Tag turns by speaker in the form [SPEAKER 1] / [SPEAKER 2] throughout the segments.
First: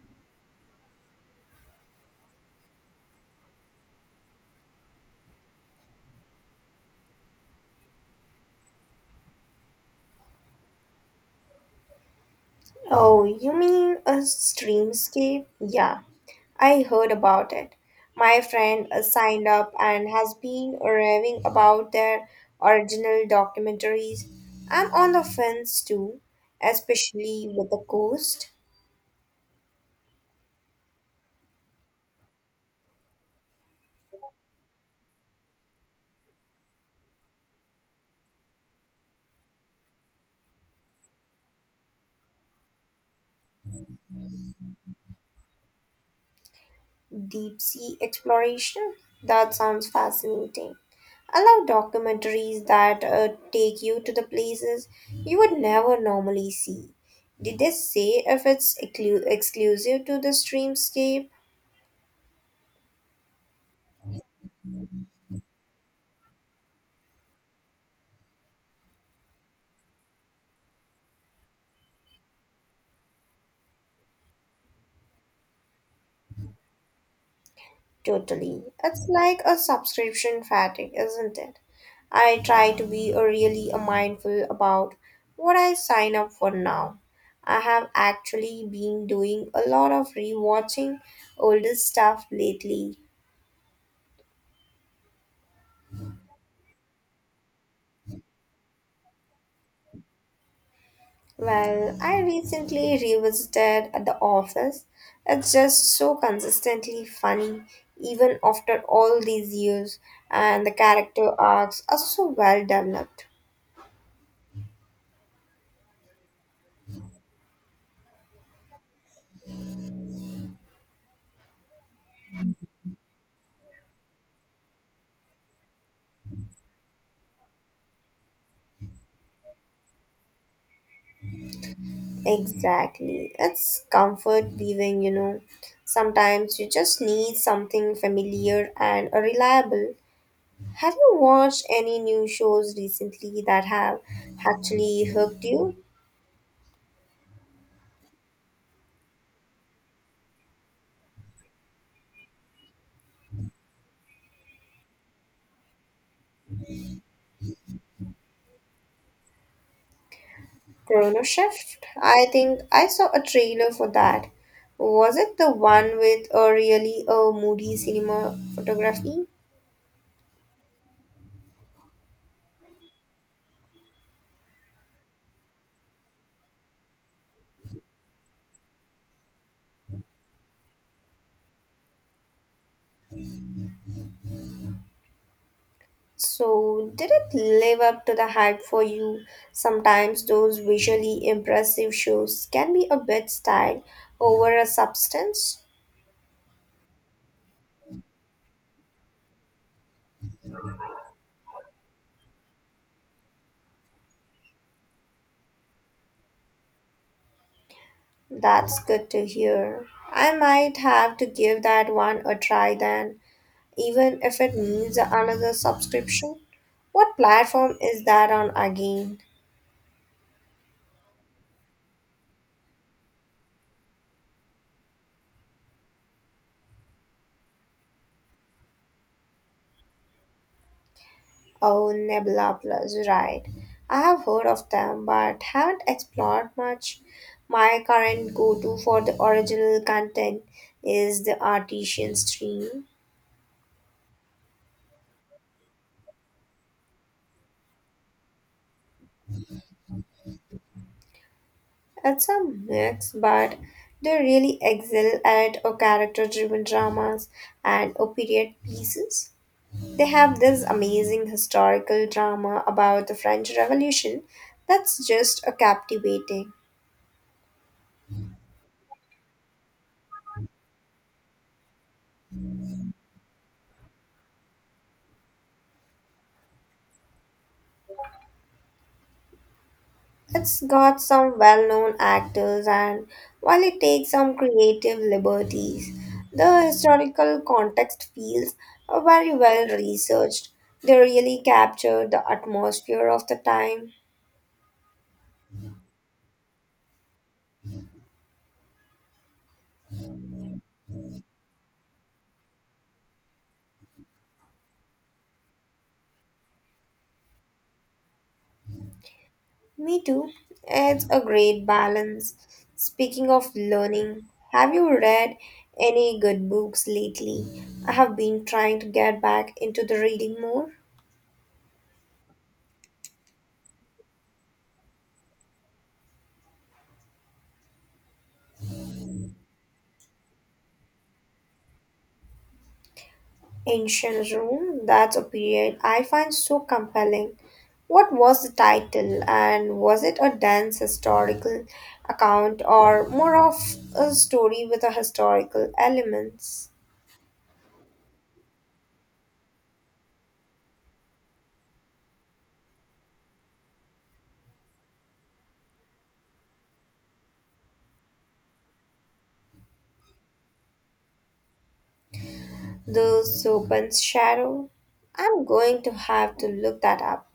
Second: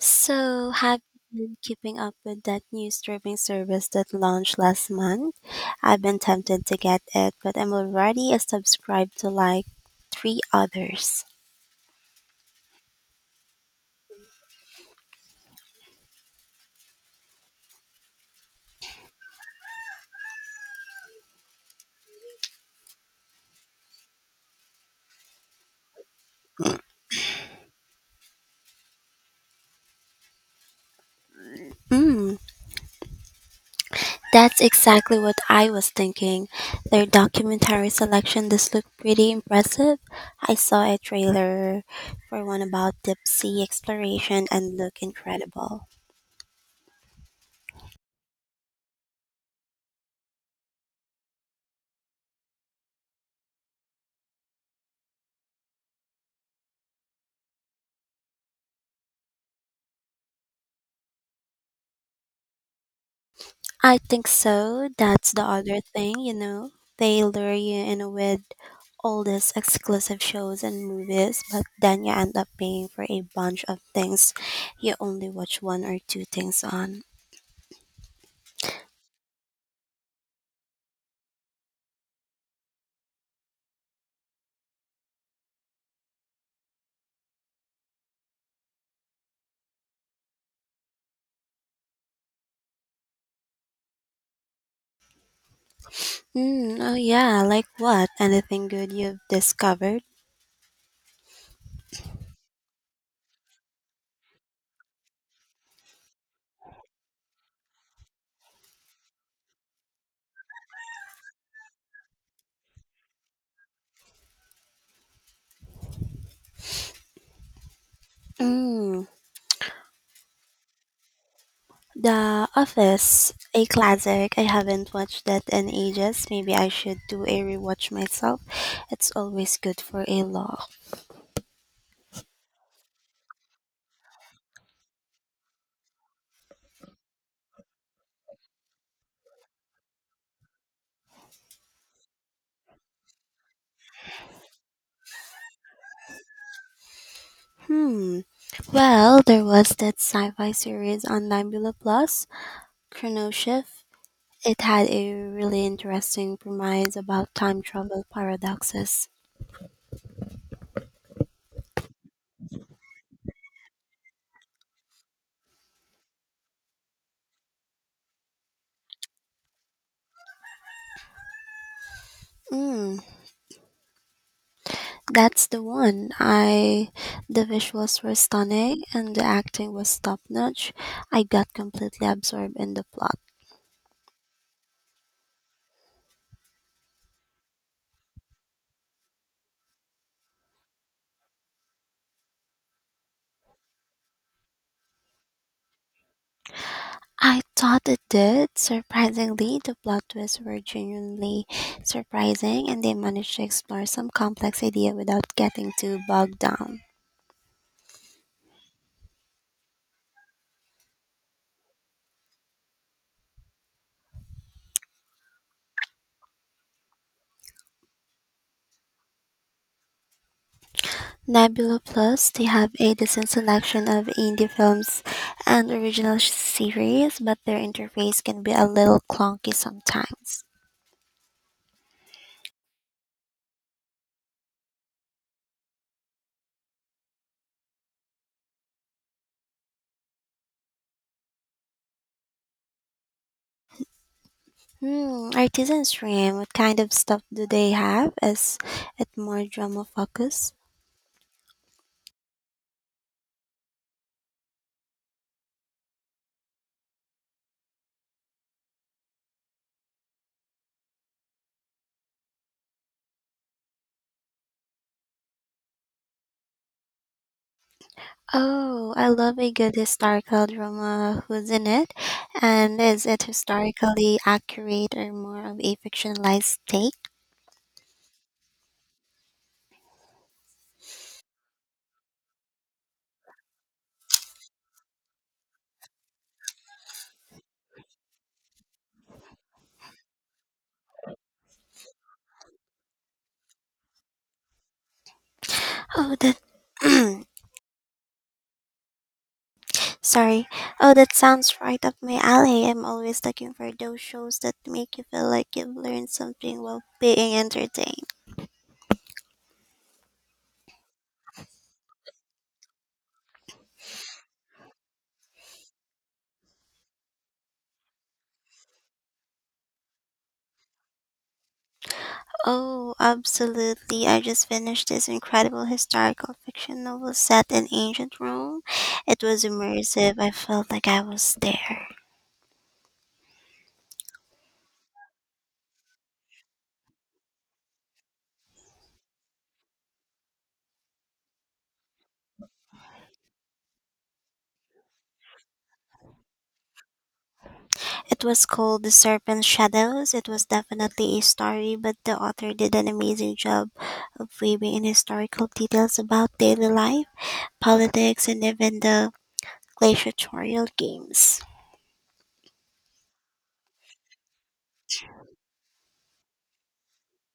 [SPEAKER 1] So, have you been keeping up with that new streaming service that launched last month? I've been tempted to get it, but I'm already subscribed to like three others.
[SPEAKER 2] Oh, you mean a streamscape? Yeah, I heard about it. My friend signed up and has been raving about their original documentaries. I'm on the fence too, especially with the coast.
[SPEAKER 1] Mm, that's exactly what I was thinking. Their documentary selection does look pretty impressive. I saw a trailer for one about deep sea exploration and looked incredible.
[SPEAKER 2] Deep sea exploration? That sounds fascinating. I love documentaries that take you to the places you would never normally see. Did they say if it's exclusive to the streamscape?
[SPEAKER 1] I think so. That's the other thing. They lure you in with all these exclusive shows and movies, but then you end up paying for a bunch of things you only watch one or two things on.
[SPEAKER 2] Totally. It's like a subscription fatigue, isn't it? I try to be really mindful about what I sign up for now. I have actually been doing a lot of rewatching older stuff lately.
[SPEAKER 1] Mm, oh, yeah, like what? Anything good you've discovered?
[SPEAKER 2] Well, I recently revisited at The Office. It's just so consistently funny, even after all these years, and the character arcs are so well developed.
[SPEAKER 1] Mm, The Office, a classic. I haven't watched that in ages. Maybe I should do a rewatch myself. It's always good for a laugh.
[SPEAKER 2] Exactly. It's comfort viewing. Sometimes you just need something familiar and reliable. Have you watched any new shows recently that have actually hooked you?
[SPEAKER 1] Hmm. Well, there was that sci-fi series on Nebula Plus, Chrono Shift. It had a really interesting premise about time travel paradoxes.
[SPEAKER 2] Chrono Shift? I think I saw a trailer for that. Was it the one with a really a moody cinema photography?
[SPEAKER 1] Mm, that's the one. I the visuals were stunning and the acting was top notch. I got completely absorbed in the plot.
[SPEAKER 2] So, did it live up to the hype for you? Sometimes those visually impressive shows can be a bit style over a substance.
[SPEAKER 1] I thought it did. Surprisingly, the plot twists were genuinely surprising and they managed to explore some complex idea without getting too bogged down.
[SPEAKER 2] That's good to hear. I might have to give that one a try then, even if it needs another subscription. What platform is that on again?
[SPEAKER 1] Nebula Plus, they have a decent selection of indie films and original series, but their interface can be a little clunky sometimes.
[SPEAKER 2] Oh, Nebula Plus, right. I have heard of them but haven't explored much. My current go to for the original content is the Artesian Stream.
[SPEAKER 1] Hmm, Artisan Stream, what kind of stuff do they have? Is it more drama focused?
[SPEAKER 2] It's a mix, but they really excel at a character driven dramas and a period pieces. They have this amazing historical drama about the French Revolution that's just a captivating.
[SPEAKER 1] Oh, I love a good historical drama. Who's in it? And is it historically accurate or more of a fictionalized take?
[SPEAKER 2] It's got some well known actors, and while it takes some creative liberties, the historical context feels very well researched. They really capture the atmosphere of the time.
[SPEAKER 1] Oh, that sorry. Oh, that sounds right up my alley. I'm always looking for those shows that make you feel like you've learned something while being entertained.
[SPEAKER 2] Me too. It's a great balance. Speaking of learning, have you read any good books lately? I have been trying to get back into the reading more.
[SPEAKER 1] Oh, absolutely. I just finished this incredible historical fiction novel set in ancient Rome. It was immersive. I felt like I was there.
[SPEAKER 2] Ancient Rome, that's a period I find so compelling. What was the title, and was it a dense historical account or more of a story with a historical elements?
[SPEAKER 1] It was called The Serpent's Shadows. It was definitely a story, but the author did an amazing job of weaving in historical details about daily life, politics, and even the gladiatorial games.
[SPEAKER 2] The Serpent's Shadow. I'm going to have to look that up.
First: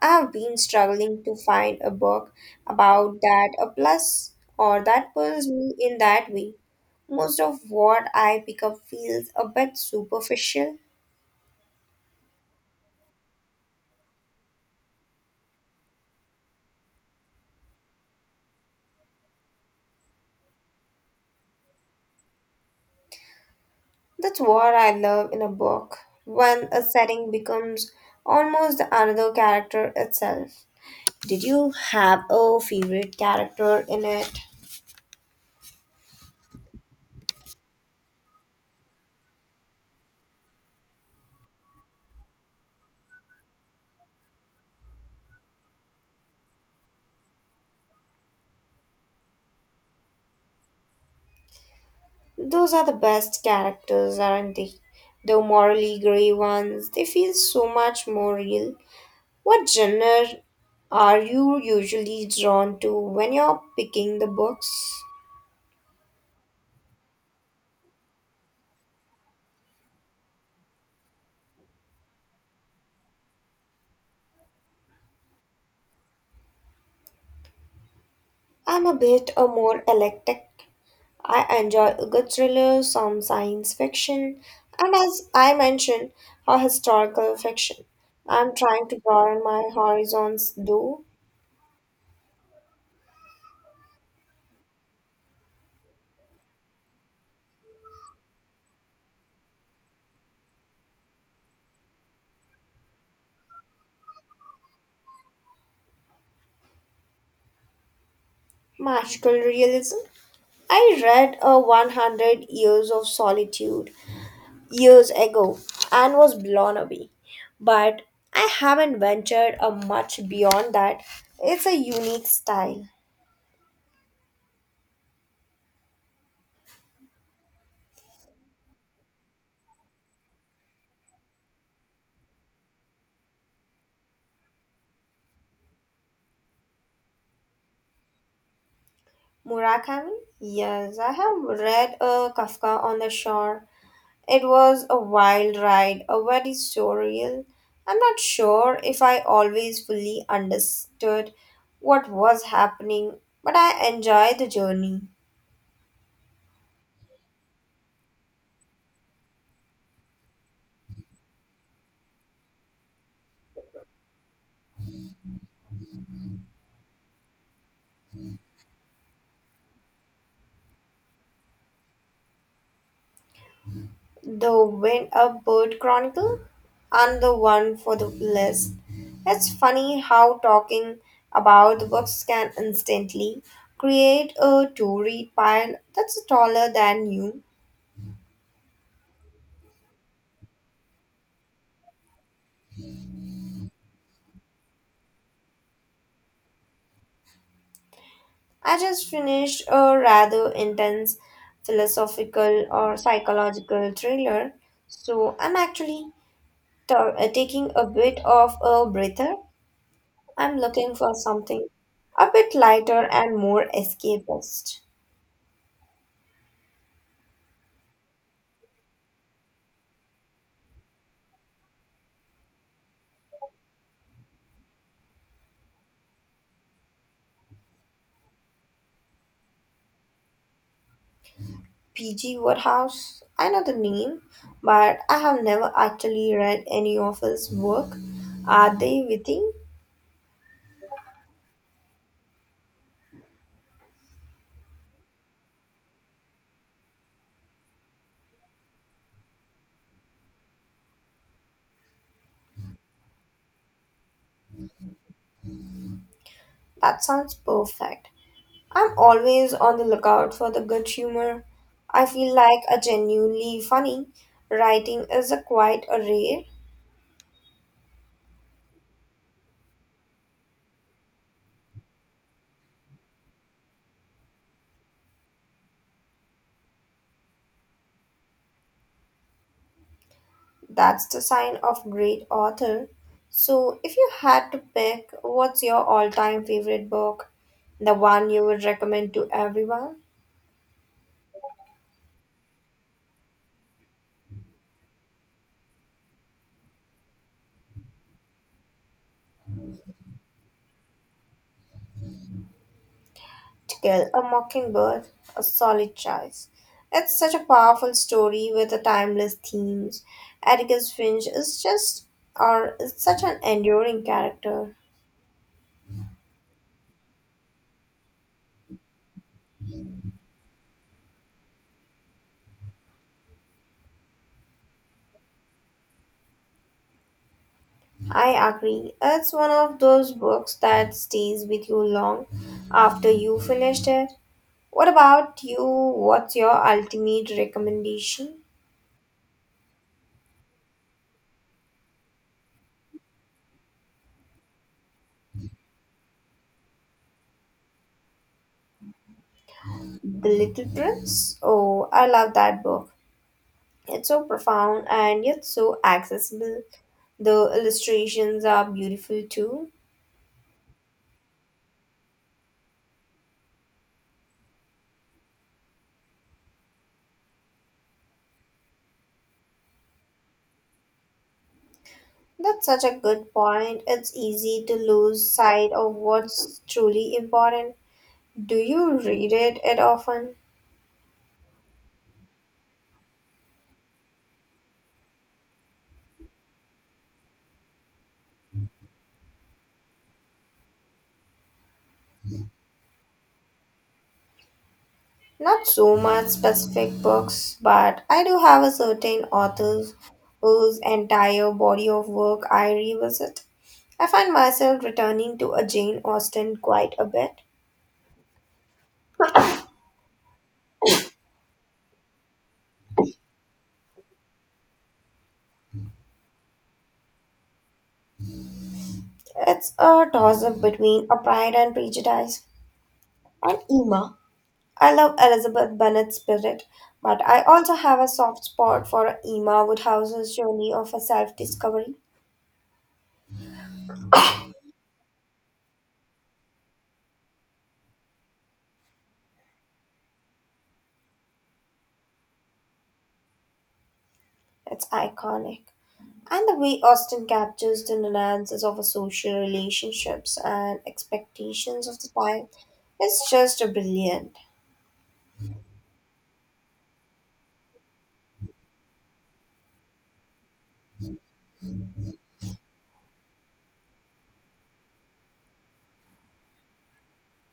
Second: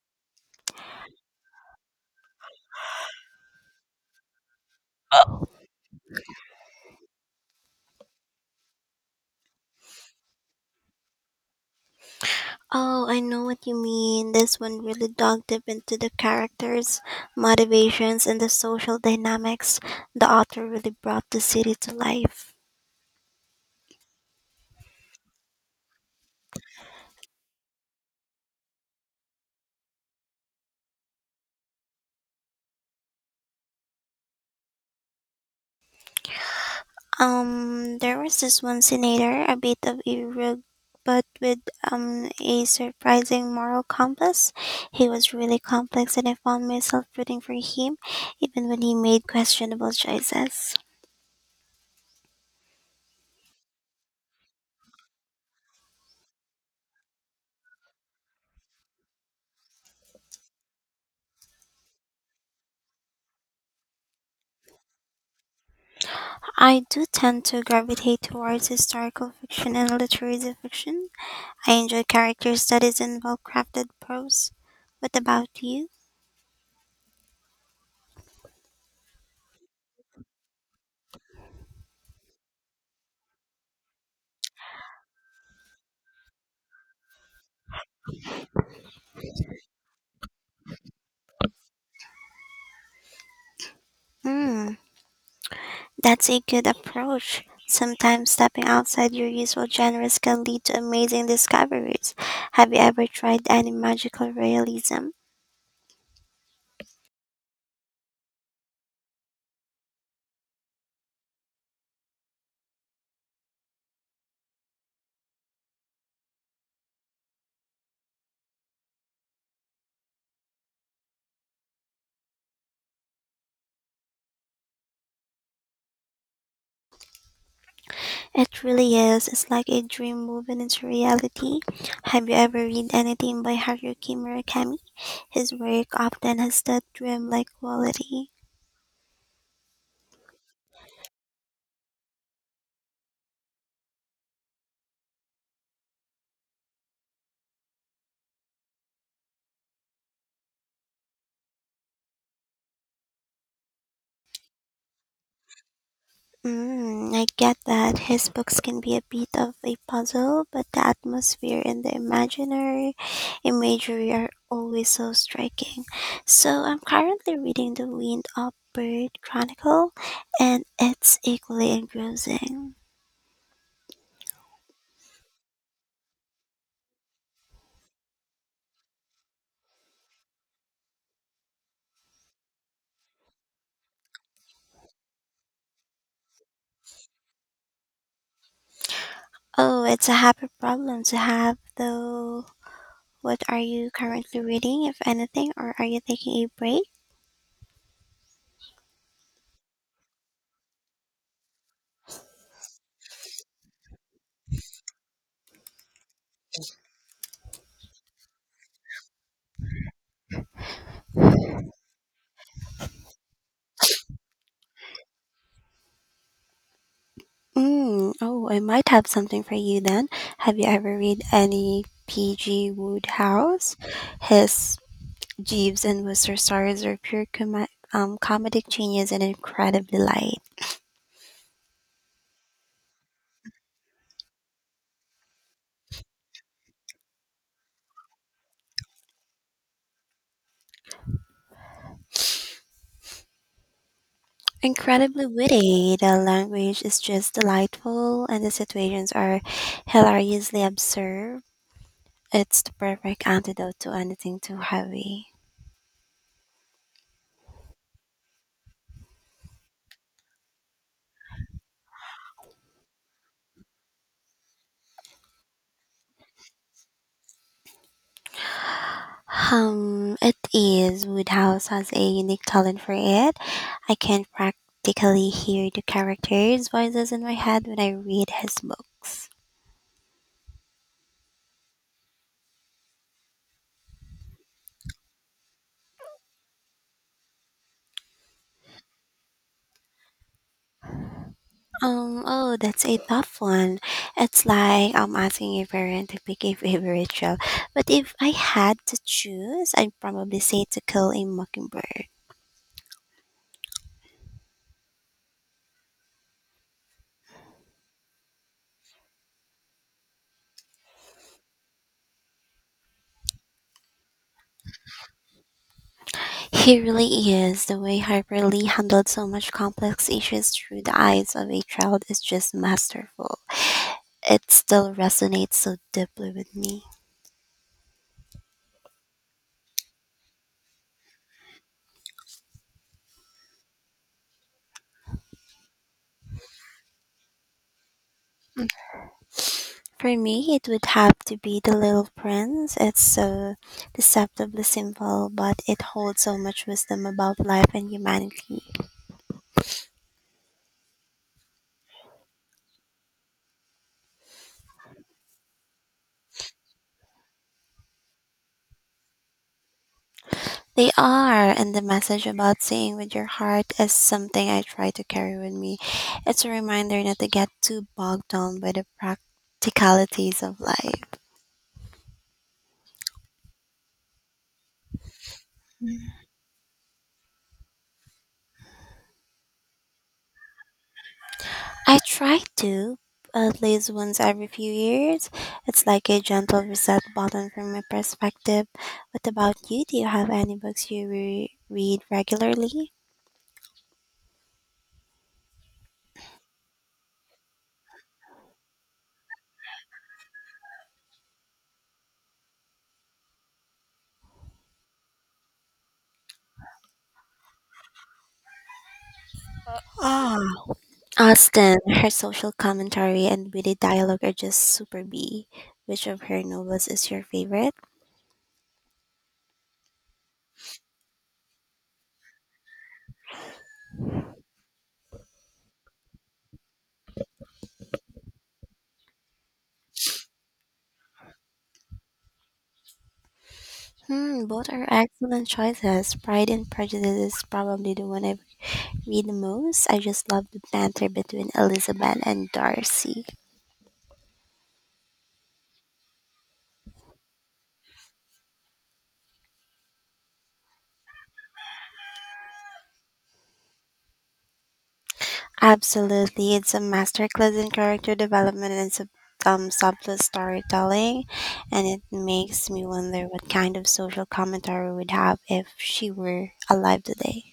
[SPEAKER 2] I've been struggling to find a book about that, a plus or that pulls me in that way. Most of what I pick up feels a bit superficial.
[SPEAKER 1] Oh, I know what you mean. This one really dug deep into the characters, motivations, and the social dynamics. The author really brought the city to life.
[SPEAKER 2] That's what I love in a book, when a setting becomes almost another character itself. Did you have a favorite character in it?
[SPEAKER 1] There was this one senator, a bit of a rogue, but with a surprising moral compass. He was really complex, and I found myself rooting for him, even when he made questionable choices.
[SPEAKER 2] Those are the best characters, aren't they? The morally grey ones, they feel so much more real. What genre are you usually drawn to when you're picking the books?
[SPEAKER 1] I do tend to gravitate towards historical fiction and literary fiction. I enjoy character studies and well crafted prose. What about you?
[SPEAKER 2] I'm a bit a more eclectic. I enjoy a good thriller, some science fiction, and as I mentioned, a historical fiction. I'm trying to broaden my horizons though.
[SPEAKER 1] Hmm, that's a good approach. Sometimes stepping outside your usual genres can lead to amazing discoveries. Have you ever tried any magical realism?
[SPEAKER 2] Magical realism. I read a 100 Years of Solitude years ago and was blown away, but I haven't ventured a much beyond that. It's a unique style.
[SPEAKER 1] It really is. It's like a dream moving into reality. Have you ever read anything by Haruki Murakami? His work often has that dreamlike quality.
[SPEAKER 2] Murakami? Yes, I have read a Kafka on the Shore. It was a wild ride, a very surreal. I'm not sure if I always fully understood what was happening, but I enjoyed the journey.
[SPEAKER 1] Mm, I get that his books can be a bit of a puzzle, but the atmosphere and the imaginary imagery are always so striking. So I'm currently reading The Wind Up Bird Chronicle, and it's equally engrossing.
[SPEAKER 2] The Wind Up Bird Chronicle and the one for the list. It's funny how talking about the books can instantly create a to read pile that's taller than you.
[SPEAKER 1] Oh, it's a happy problem to have, though. What are you currently reading, if anything, or are you taking a break?
[SPEAKER 2] I just finished a rather intense philosophical or psychological thriller, so I'm actually taking a bit of a breather. I'm looking for something a bit lighter and more escapist.
[SPEAKER 1] Mm, oh, I might have something for you then. Have you ever read any P.G. Woodhouse? His Jeeves and Wooster stories are pure comedic genius and incredibly light.
[SPEAKER 2] P.G. Woodhouse, I know the name, but I have never actually read any of his work. Are they witty?
[SPEAKER 1] Incredibly witty. The language is just delightful, and the situations are hilariously absurd. It's the perfect antidote to anything too heavy.
[SPEAKER 2] That sounds perfect. I'm always on the lookout for the good humor. I feel like a genuinely funny writing is a quite a rare.
[SPEAKER 1] It is. Woodhouse has a unique talent for it. I can practically hear the characters' voices in my head when I read his books.
[SPEAKER 2] That's the sign of great author. So, if you had to pick, what's your all-time favorite book? The one you would recommend to everyone?
[SPEAKER 1] Oh, that's a tough one. It's like I'm asking a parent to pick a favorite show. But if I had to choose, I'd probably say To Kill a Mockingbird.
[SPEAKER 2] To Kill a Mockingbird, a solid choice. It's such a powerful story with a timeless themes. Atticus Finch is just or is such an enduring character.
[SPEAKER 1] He really is. The way Harper Lee handled so much complex issues through the eyes of a child is just masterful. It still resonates so deeply with me.
[SPEAKER 2] I agree. It's one of those books that stays with you long after you finished it. What about you? What's your ultimate recommendation?
[SPEAKER 1] For me, it would have to be The Little Prince. It's so deceptively simple, but it holds so much wisdom about life and humanity.
[SPEAKER 2] The Little Prince? Oh, I love that book. It's so profound and yet so accessible. The illustrations are beautiful too.
[SPEAKER 1] They are, and the message about singing with your heart is something I try to carry with me. It's a reminder not to get too bogged down by the practicalities of life.
[SPEAKER 2] That's such a good point. It's easy to lose sight of what's truly important. Do you read it at often?
[SPEAKER 1] I try to at least once every few years. It's like a gentle reset button from my perspective. What about you? Do you have any books you read regularly?
[SPEAKER 2] Not so much specific books, but I do have a certain authors whose entire body of work I revisit. I find myself returning to a Jane Austen quite a bit.
[SPEAKER 1] Ah, Austen, her social commentary and witty dialogue are just super B. Which of her novels is your favorite?
[SPEAKER 2] It's a toss up between a Pride and Prejudice and Emma. I love Elizabeth Bennet's spirit, but I also have a soft spot for Emma Woodhouse's journey of a self discovery.
[SPEAKER 1] Hmm, both are excellent choices. Pride and Prejudice is probably the one I read the most. I just love the banter between Elizabeth and Darcy.
[SPEAKER 2] It's iconic. And the way Austen captures the nuances of our social relationships and expectations of the time is just brilliant.
[SPEAKER 1] Absolutely, it's a masterclass in character development and subtle storytelling, and it makes me wonder what kind of social commentary we'd have if she were alive today.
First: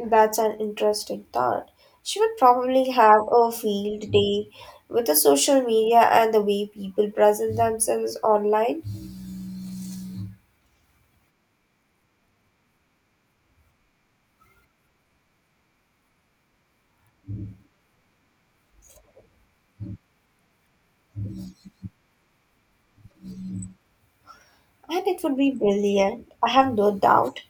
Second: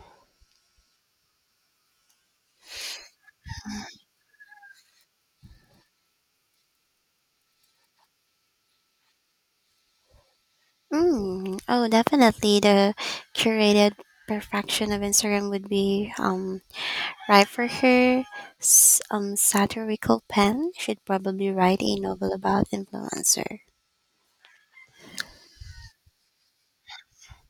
[SPEAKER 2] That's an interesting thought. She would probably have a field day with the social media and the way people present themselves online,
[SPEAKER 1] Mm, oh, definitely, the curated perfection of Instagram would be right for her. Satirical pen should probably write a novel about influencer.
[SPEAKER 2] and it would be brilliant. I have no doubt.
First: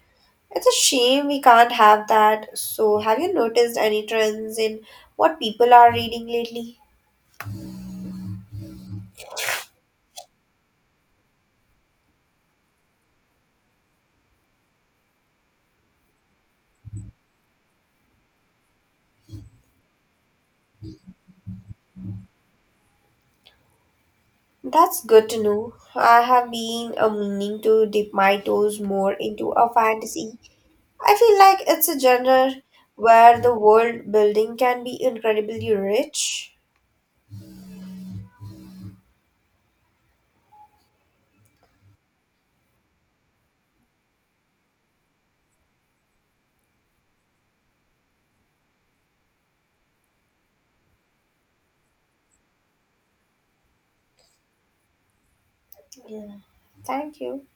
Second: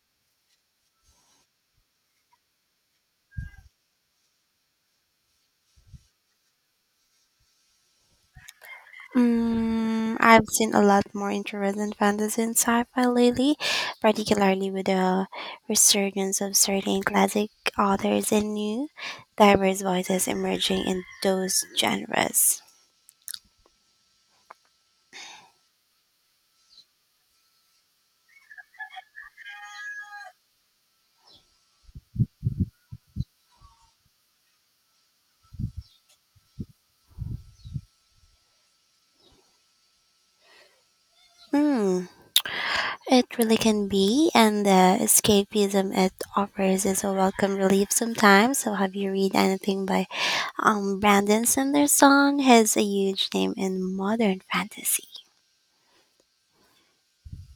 [SPEAKER 2] It's a shame we can't have that. So, have you noticed any trends in what people are reading lately?
[SPEAKER 1] Mm, I've seen a lot more interest in fantasy and sci-fi lately, particularly with the resurgence of certain classic authors and new, diverse voices emerging in those genres.
[SPEAKER 2] That's good to know. I have been a meaning to dip my toes more into a fantasy. I feel like it's a genre where the world building can be incredibly rich.
[SPEAKER 1] Mm, it really can be, and the escapism it offers is a welcome relief sometimes. So, have you read anything by Brandon Sanderson? He's a huge name in modern fantasy.
[SPEAKER 2] Yeah. Thank you.